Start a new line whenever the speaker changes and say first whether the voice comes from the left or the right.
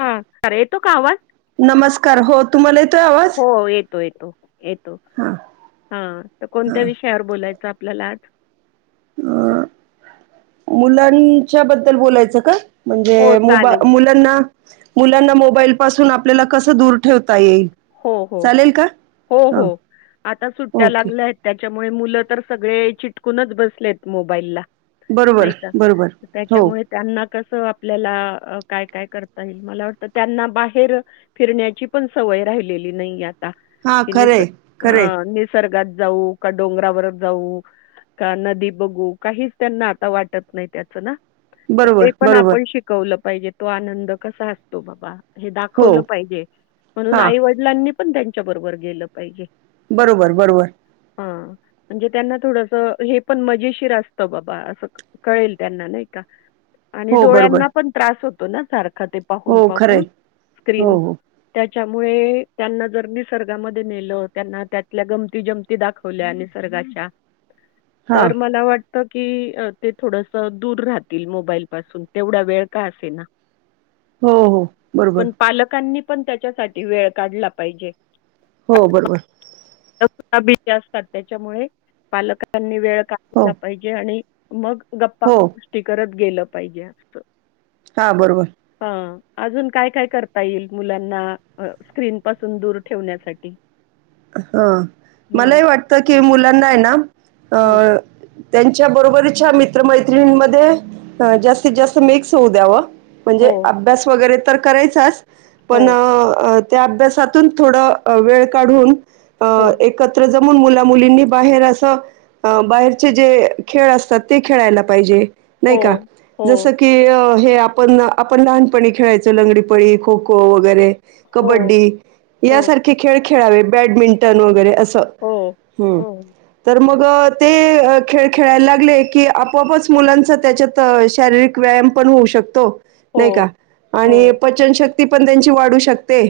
left: हा खरं येतो का आवाज?
right: नमस्कार हो, तुम्हाला येतोय आवाज?
left: हो येतो, येतो, येतो.
right: हां
left: हा तर कोणत्या
right: हां
left: विषयावर बोलायचं आपल्याला आज?
right: मुलांच्या बद्दल बोलायच का? म्हणजे
left: हो
right: मुबा,
left: चालेल.
right: मुलं तेना, मुलांना मोबाईल पासून आपल्याला कस दूर ठेवता येईल.
left: हो, हो,
right: चालेल का
left: हो,
right: हां
left: हो आता सुट्ट्या
right: ओके
left: लागल्यात. त्याच्यामुळे मुलं तर सगळे चिटकूनच बसलेत मोबाईलला. नाही
right: बरोबर,
left: का?
right: बरोबर
left: तर
right: हो.
left: त्याच्यामुळे त्यांना कसं आपल्याला, काय -काय करता येईल, मला वाटतं त्यांना बाहेर फिरण्याची पण सवय राहिलेली नाही आता,
right: हां
left: कि
right: खरं
left: नुसतं
right: आहे खरं
left: हा
right: आहे
left: निसर्गात जाऊ? का डोंगरावर जाऊ? का नदी बघू? काहीच त्यांना आता वाटत नाही त्याच ना. तर ते
right: बरोबर
left: पण
right: बरोबर
left: आपण शि कवलं पाहिजे तो आनंद कसा असतो बाबा, हे
right: हो
left: दाखवलं पाहिजे. म्हणून
right: हां
left: आई वडिलांनी पण त्यांच्या बरोबर गेलं पाहिजे.
right: बरोबर, बरोबर.
left: हा, म्हणजे त्यांना थोडस, हे पण मजेशीर असतं बाबा असं. कळेल त्यांना नाही का, आणि
right: हो बरोबर
left: डोळ्यांना पण त्रास होतो ना सारखा ते
right: हो
left: पाहून,
right: खरं
left: पाहून
right: आहे हो
left: स्क्रीन.
right: हो
left: त्यामुळे त्यांना जर निसर्गामध्ये नेलं, त्यांना त्यातल्या गमंती जमंती दाख वल्या निसर्गाच्या
right: [unintelligible]
left: तर मला वाट त, की ते थोडस दूर राहतील मोबाईल पासून, तेवढा वेळ का असेना.
right: हो हो बरोबर
left: पण पालकांनी पण त्याच्यासाठी वेळ काढला पाहिजे.
right: हो बरोबर.
left: [unintelligible] त्याच्यामुळे पालकांनी वेळ
right: हो
left: काढला पाहि जे आणि मग गप्पा
right: हो
left: गोष्टी करत गेलं पाहिजे असतं.
right: हा बरोबर.
left: हा अजून काय काय करता येईल मुलांना अ स्क्रीन पासून दूर ठेवण्यासाठी.
right: हा
left: हं,
right: मलाही वाटतं कि मुलांना आहे ना
left: हं.
right: अ त्यांच्या बरोबरच्या मित्रमैत्रिणीमध्ये अ जास्तीत जास्त मिक्स होऊ द्यावं. म्हणजे
left: हो,
right: अभ्यास वगैरे तर करायचाच
left: हो,
right: पण अ त्या अभ्यासातून थोडं वेळ काढून अ
left: हो,
right: एक कत्र जमून मुला मुलींनी बाहेर असं अ बाहेरचे जे खेळ असतात ते खेळायला पाहिजे नाही का
left: हो,
right: जसं की की अ हे आपण आपण लहानपणी खेळायचो लंगडीपळी खो खो वगैरे
left: हो,
right: कबड्डी
left: हो,
right: यासारखे खेळ खेळावे बॅडमिंटन वगैरे असं
left: हो,
right: हम्म.
left: हो,
right: तर मग ते खेळ खेळायला लागले की आपोआपच मुलांच त्याच्यात शारीरिक व्यायाम पण होऊ शकतो नाही का
left: हो,
right: आणि
left: हो,
right: पचनशक्ती पण त्यांची वाढू शकते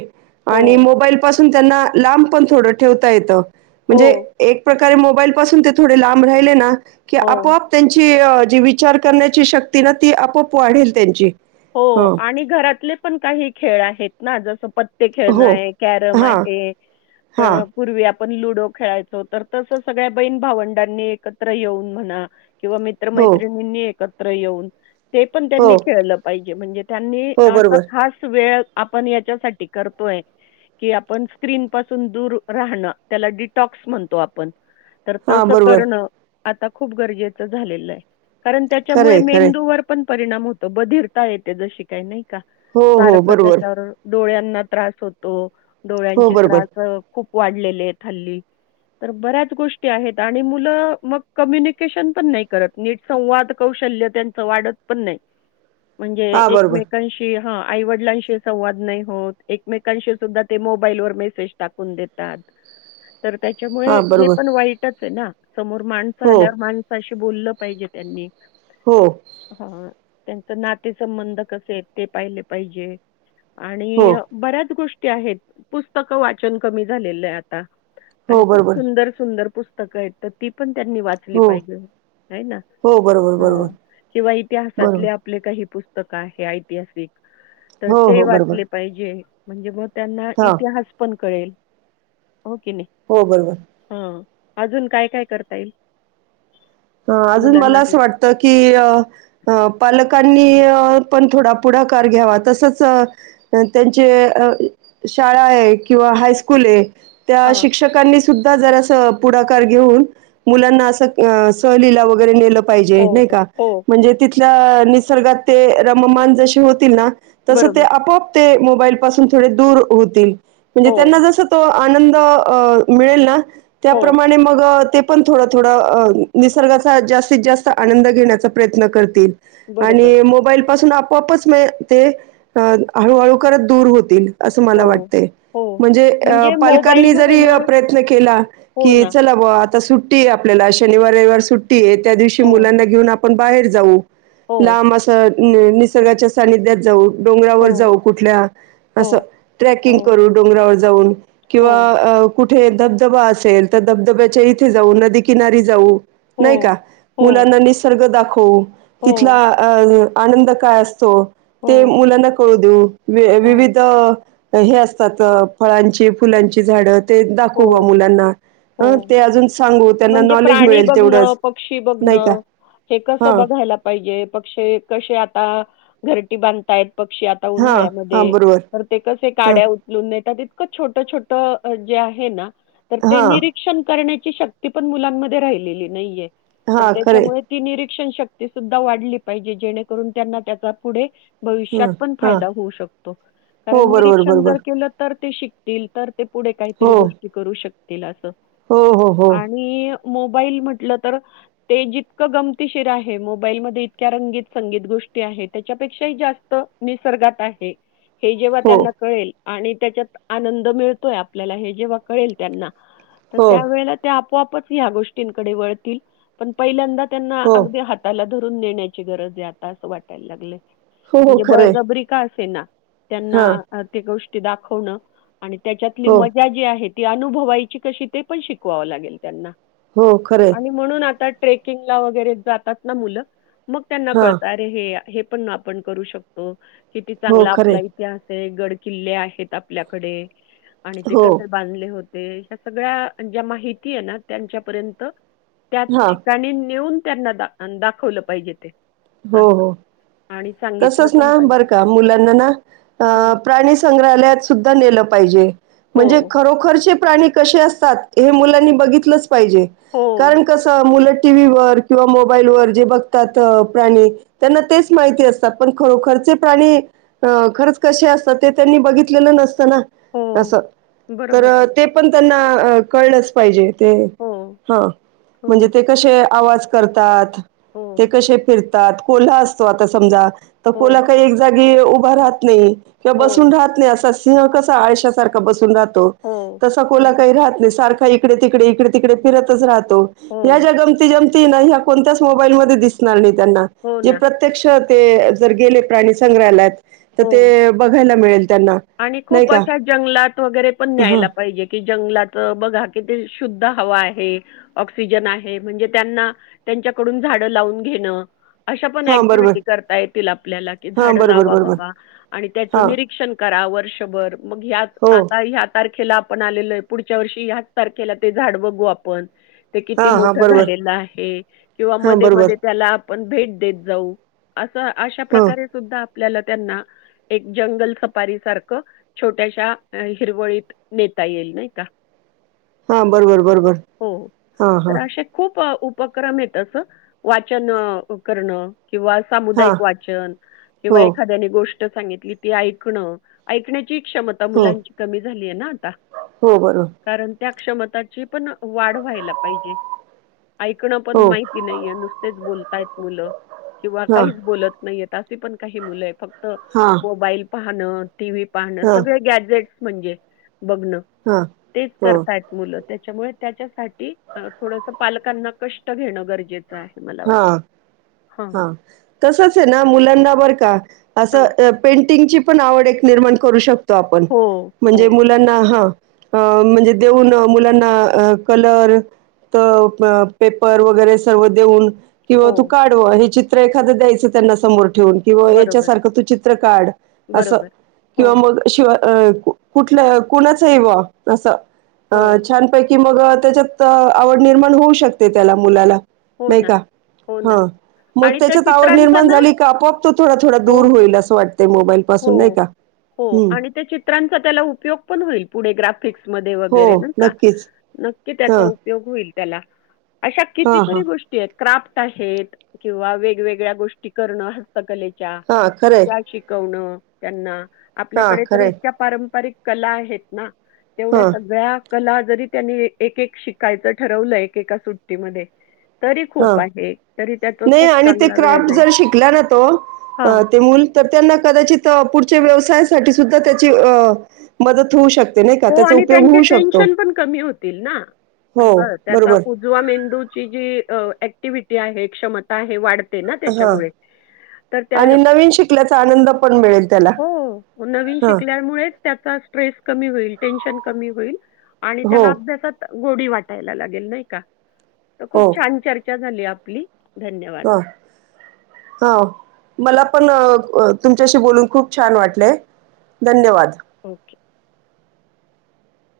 right: आणि
left: हो, हो,
right: मोबाईल पासू तून पण त्यांना लांब पण थोडं ठेवता येतं म्हणजे
left: हो,
right: एक प्रकारे मोबाईल पासून ते थोडे लांब राहिले ना की
left: हो.
right: आपोआप त्यांची जी विचार करण्याची शक्ती ना ती आपोआप वाढेल त्यांची.
left: हो
right: हं.
left: आणि घरातले पण काही खेळ आहेत ना जसं पत त्ते खेळणं
right: हो.
left: आहे, कॅरम
right: हां.
left: आहे
right: हां.
left: अ पूर्वी आपण लुडो खेळायचो तर तसं सगळ्या बहीण भावंडांनी एकत्र येऊन म्हणा किंवा
right: हो.
left: मित्रमैत्रिणींनी एकत्र येऊन ते पण
right: हो.
left: त्यांनी खेळलं पाहिजे म्हणजे त्यांनी
right: हो,
left: असा
right: बरोबर.
left: खास वेळ आपण याच्यासाठी करतोय कि आपण स्क्रीन पासून दूर राहणं त्याला डिटॉक्स म्हणतो आपण तर
right: हां,
left: तसं
right: बरोबर.
left: करणं आता खूप गरजेचं झालेलं आहे कारण
right: खरं
left: त्याच्यामुळे
right: आहे, खरं आहे.
left: मेंदूवर पण परिणाम होतो बधिरता येते जशी काही नाही का
right: हो, हो,
left: सारखं
right: बरोबर.
left: त्याच्यावर डोळ्यांना त्रास होतो
right: हो
left: डोळ्यांचे
right: बरोबर
left: त्रास खूप वाढलेले आहेत हल्ली. तर बऱ्याच गोष्टी आहेत आणि मुलं मग कम्युनिकेशन पण नाही करत. नीट संवाद कौशल्य त्यांच वाढत पण नाही म्हणजे
right: हा बरोबर
left: एकमेकां शी हा आईवडिलांशी संवाद नाही होत एकमेकांशी सुद्धा ते मोबाईल वर मेसेज टाकून देतात.
right: [unintelligible]
left: तर त्याच्यामुळे
right: हा
left: हे
right: बरोबर
left: पण वाईटच आहे ना समोर माणसं
right: हो
left: आल्यावर माण साशी बोललं पाहिजे त्यांनी
right: हो.
left: हा त्यांच नाते संंबंध कसे आहेत ते पाहिले पाहिजे
right: हो
left: आणि बऱ्याच गोष्टी आहेत पुस्तकं वाचन कमी झालेलं आहे आता. आणि
right: हो
left: खूप
right: बरोबर
left: सुंदर-सुंदर पुस्तकं आहेत तर ती पण त्यांनी वा चली झाली
right: हो
left: पाहिजे आहे ना
right: हो बरोबर
left: हा
right: बरोबर
left: किंवा
right: बरोबर
left: इतिहासातल्या आपले काही पुस्तक आहे ऐतिहासिक तर
right: हो
left: ते
right: हो बरोबर
left: वाचले पाहिजे. म्हणजे भव त्यांना
right: हां
left: इतिहास पण कळेल हो कि नाही.
right: हो बरोबर.
left: हा अजून काय काय करता येईल?
right: हो अजून मला
left: मुलांना तर?
right: असं वाटतय की अ हो पालकांनी अ पण थोडा पुढाकार घ्यावा तसचं तर त्यांचे शाळा आहे किंवा हायस्कूल आहे त्या
left: हां.
right: शिक्षकांनी सुद्धा जरासं पुढाकार घेऊन मुलांना असं सपोस्ट सहलीला वगैरे नेलं पाहिजे
left: हो,
right: नाही का
left: हो.
right: म्हणजे तिथल्या निसर्गात ते रममान जसे होतील ना तसं ते
left: बरोबर.
right: आपोआप ते मोबाईल पासुन थोडे दूर होतील म्हणजे
left: हो,
right: त्यांना जसं तो आनंद अ मिळेल ना
left: हो.
right: त्याप्रमाणे मग ते पण थोडं थोडं अ निसर्गाचा जास्तीत जास्त आनंद घेण्याचा प्रयत्न करतील
left: बरोबर.
right: आणि मोबाईल पासून आप पोआपच मग ते अ हळूहळू करत दूर होतील असं मला
left: हो,
right: वाटतंय
left: हो.
right: म्हणजे अ पालकांनी
left: मोबाईलमध्ये
right: जरी
left: ना
right: प्रयत्न केला
left: हो
right: की
left: ना.
right: चला बुआ आता सुट्टी आहे आपल्याला शनिवार रविवार सुट्टी आहे त्या दिवशी
left: हो,
right: मुलांना घेऊन आपण बाहेर जाऊ
left: हो.
right: लांब असं नि निसर्गाच्या सानिध्यात जाऊ डोंगरावर
left: हो,
right: जाऊ कुठल्या असं
left: हो,
right: ट्रॅकिंग
left: हो,
right: करू डोंगरावर जाऊन
left: हो,
right: किंवा कुठ ठं धबधबा असेल तर धबधब्याच्या इथे जाऊ नदी किनारी जाऊ नाही का
left: हो, हो,
right: मुलांना निसर्ग दाखवू तिथला
left: हो,
right: अ आनंद काय असतो ते
left: हो,
right: मुलांना कळू दे व
left: हो,
right: विविध ते हे असतात फळांची फुलांची झाडं ते दाखवू बुआ
left: हो,
right: मुलांना
left: हो.
right: ते अजून सांगू त्यांना
left: म्हणजे
right: नॉलेज
left: प्राणी
right: मिळेल
left: बघणं
right: तेवढंच
left: पक्षी
right: नाही का
left: बघणं हे कस
right: हां
left: बघायला पाहिजे पक्षी कसे आता घरटी बांधतायंत पक्षी आ ता
right: हां हां
left: उन्हाळ्यामध्ये
right: बरोबर
left: तर ते कसे
right: हां
left: काड्या उचलुन नेतात इतकं छोटं छोट जे आहे ना तर ते
right: हां
left: निरी क्षण करण्याची शक्ती पण मुलांमध्ये राहिलेली नाहीये तर
right: हां खरे
left: त्याच्यामुळे ती निरीक्षण शक्ती सुद्धा वाढली पाहिजे जेणेकरून त्यांना त्याचा पुढे भविष्यात
right: हां
left: पण
right: हां
left: फायदा होऊ शकतो
right: हो
left: कारण
right: बरोबर
left: निरीक्षण
right: बरोबर
left: जर केलं तर ते शिकतील तर ते पुढे काहीतरी
right: हो
left: गोष्टी करू शक तील अस
right: हो हो हो
left: आणि मोबाईल म्हटलं तर ते जितकं गमतीशीर आहे मोबाईलमध्ये इतक्या रंगीत संगीत गोष्टी आहे त्याच्यापेक्षाही जास्त निसर्गात आहे हे जेव्हा
right: हो
left: त्यांना कळेल आणि त्याच्यात आनंद मिळतोय आ आपल्याला हे जेव्हा कळेल त्यांना तर
right: हो
left: त्या वळेला ते आपोआपच ह्या गोष्टींकडे वळतील पण पहिल्यांदा त्यांना
right: हो
left: अगदी हात ताला धरून नेण्याची गरज आहे आता असं वाटायला लागलंय
right: हो हो
left: म्हणजे
right: खरे
left: बळजबरी का असे ना
right: हां
left: त्यांना ते गोष्टी दाखवणं आणि त्यांच्यातली
right: हो
left: मजा जी आहे ती अनुभवायची कशी ते पण शीकवावे लागेल त्यांना
right: हो खरे
left: आणि म्हणून आता ट्रेकिंगला वगैरे जातात ना मुलं मग त्यांना
right: हा
left: कळत अरे हे हे पण आपण करू शकतो हो किती
right: हो
left: चांगला
right: खरे
left: आपला इतिहास आहे गड किल्ले आहेत आपल्याकडे आणि ते
right: हो
left: कसे बांधले होते ह्या सगळ्या ज्या माहिती आहे ना त्यांच्या पर्यंत त्या
right: हा
left: ठिकाणी नेऊन त्यांना दा दाखवलं पाहिजे ते
right: हो
left: असं
right: हो
left: आणि सांगितलं
right: तसच
left: पण
right: ना बरं
left: पाहिजे.
right: का मुलांना ना अ
left: हं.
right: प्राणी संग्रहालयात सुद्धा नेलं पाहिजे म्हणजे
left: हो,
right: खरोखरचे प्राणी कसे असतात हे मुलांनी बघितलंच पाहिजे
left: हो,
right: कारण कसं मुलं टीव्हीवर किंवा मोबाईलवर जे बघतात प्राणी त्यांना तेच माहिती असतात पण खरोखरचे प्राणी अ खरंच कसे असतात ते त्यांनी बघितलेलं नसतं ना
left: हो.
right: असं तर
left: बरोबर.
right: ते पण त्यांना कळलंच पाहिजे ते
left: हो,
right: हा म्हणजे
left: हो,
right: ते कसे आवाज करतात
left: हो,
right: ते कसे तात कोल्हा असतो आता समजा तर
left: हो,
right: कोल्हा काही एक जागी उभा राहत नाही किंवा बसून
left: हो,
right: राहत नाही असा सिंह कसा आळश्यासारखा बसून राहतो
left: हो,
right: तसा कोल्हा
left: हं.
right: काही राहत नाही सारखा इकडे तिकडे इकडे तिकडे फिरतच राहत
left: हो,
right: या गंमती जमतीने कुठल्याच मोबाईलमध्ये दिसणार नाही त्यांना
left: हो
right: जे
left: ना.
right: प्रे प्रत्यक्ष ते जर गेले प्राणी संग्रहालयात तर
left: हो
right: ते बघायला मिळेल त्यांना
left: आणि
right: नाही
left: खूप
right: का
left: अशा जंगलात वगैरे पण
right: हां
left: न्यायला पाहिजे कि जंगलात बघा कि ते शुद्ध हवा आहे ऑक्सिजन आहे म्हणजे त्यांना त्यांच्याकडून झाडं लावून घेणं अशा पण
right: हां बरोबर
left: ऍक्टिव्हटी करता येतील आपल्याला की
right: हां
left: झाडं
right: बरोबर
left: लावा
right: बरोबर
left: बाबा आणि त्याचं
right: हां
left: निरीक्षण करा वर्षभर मग ह्यात
right: हो
left: आतात ह्या तारखेला आपण आलेलय पुढच्या वर्षी ह्या तारखेला ते झाड बघू आपण ते किती
right: हां हां
left: मोठं
right: बरोबर
left: झालेलं आहे किंवा
right: हां
left: मध्ये
right: बरोबर
left: मध्ये त्याला आपण भेट देत जाऊ असं अशा
right: हां
left: प्रकारे सुद्धा आपल्याला त्यांना एक जंगल सारख छोट्याश्या हिरवळीत नेता येईल नाही का
right: हो बरोंबर बरोबर
left: हो. हो.
right: हां हां
left: तर असे खूप उपक्रम येतात वाचन करणं किंवा-
right: हां
left: सामुदाईक वाचन
right: हो
left: किंवा एखाद्या गोष्ट सांगितली ती ऐक ऐकण्याची क्षमता
right: हो
left: मुलांची कमी झाली आहे ना आता
right: हो बरोबर
left: कारण त्या क्षमताची पण वाढ व्हायला पाहिजे ऐकणं पण
right: हो
left: माहित की नाहीय नुसतेच बोलतायत मुलं किंवा
right: हां
left: काहीच बोलत नाहीय असे पण काही मुलं आहे फक्त
right: हां
left: मोबाईल पाहणं टीव्ही पाहणं
right: हां
left: सगळे गॅजेट म्हणजे बघणं
right: हां
left: तेच
right: हो
left: करतायत मुलं त्याच्यामुळे त्याच्यासाठी थोडस पालकांना कष्ट घेणं गरजेचं मला
right: हां
left: वाटत ह
right: हां. तसंच आहे ना मुलांना बरं का
left: हां.
right: असं पेंटिंगची पण आवड एक निर्माण करू शकतो- तो आपण
left: हो, हो,
right: म्हणेजे मु मुलांना हा म्हणजे देऊन मुलांना कलर तर पेपर वगैरे सर्व देऊन किंवा तू
left: हो.
right: काढव हे चित्र एखादं द्यायचं त्यांना समोर ठेवून किंवा
left: बरोबर,
right: याच्यासारखं तू चित्र काढ असं
left: बरोबर. हो,
right: किंवा मग शिवाय अ कुठल्या कुणाचंव असं अ
left: हो,
right: छानपैकी मग त्याच्यात आवड निर्माण होऊ शकते त्याला मुलाला
left: हो
right: नाही
left: ना
right: का?
left: हो
right: हा
left: ना.
right: मग
left: आणि त्या
right: त्याच्यात आवड
left: चित्रांचा
right: निर्माण
left: ना
right: झाली का आपोआप तो थोडा थोडा
left: हो,
right: दूर
left: हो,
right: होईल असं वाटत मोबाईल पासून नाही का हम्म
left: चित्रचा त्याला उपयोग पण होईल पुढे ग्राफिक्स मध्ये
right: हो
left: वगैरे बर का
right: नक्कीच
left: नक्की त्या-
right: हां
left: उपयोग होईल त्याला अशा
right: हां
left: कितीतरी
right: हां
left: गोष्टी- क्राफ्ट आहेत किंवा वेगवेगळ्या गोष्टी करणं हस्त कलेच्या
right: हां खरंय
left: शिकवण त्यांना
right: हां
left: आपल्याकडे त
right: खरंय
left: इतक्या पारंपरिक कला आहेत ना तेवढ्या
right: हां
left: सगळ्या कला जरी त्यांनी एक-एक शिकायचं ठरवलं एकेका सुट्टीमध्ये तरी
right: हां
left: खूप आहे तरी त्यात
right: नाही
left: खूप
right: आणि ते
left: चांगला वेळ
right: क्राफ्ट
left: जाईल
right: जर शिकला ना तो
left: हां
right: अ ते मूल तर त्यांना कदाचित, पुढच्या व्यवसायासाठी सुद्धा त्याची मदत होऊ शक
left: हो, आणि त्यांचे टेन्शन पण कमी होतील ना
right: हो
left: अस त्या
right: बरोबर
left: उजवा मेंदूची जी ऍक्टिव्हटी आहे. क्षमता आहे. वाढते ना
right: हा
left: त्याच्यामुळे. तर त्या
right: आणि नवीन शिकल्याचा आनंद पण मिळेल त्याला.
left: हो नवीन
right: हा
left: शिकल्यामुळेच त्याचा ट्रेस कमी होईल. टेन्शन कमी होईल. आणि
right: हो
left: त्याला अभ्यासात गोडी वाटायला लागेल. नाही का, तर खूप
right: हो
left: छान चर्चा झाली आपली. धन्यवाद.
right: ह हो, मला पण अ तुमच्याशी बोलून खूप छान वाटले. धन्यवाद.
left: ओके.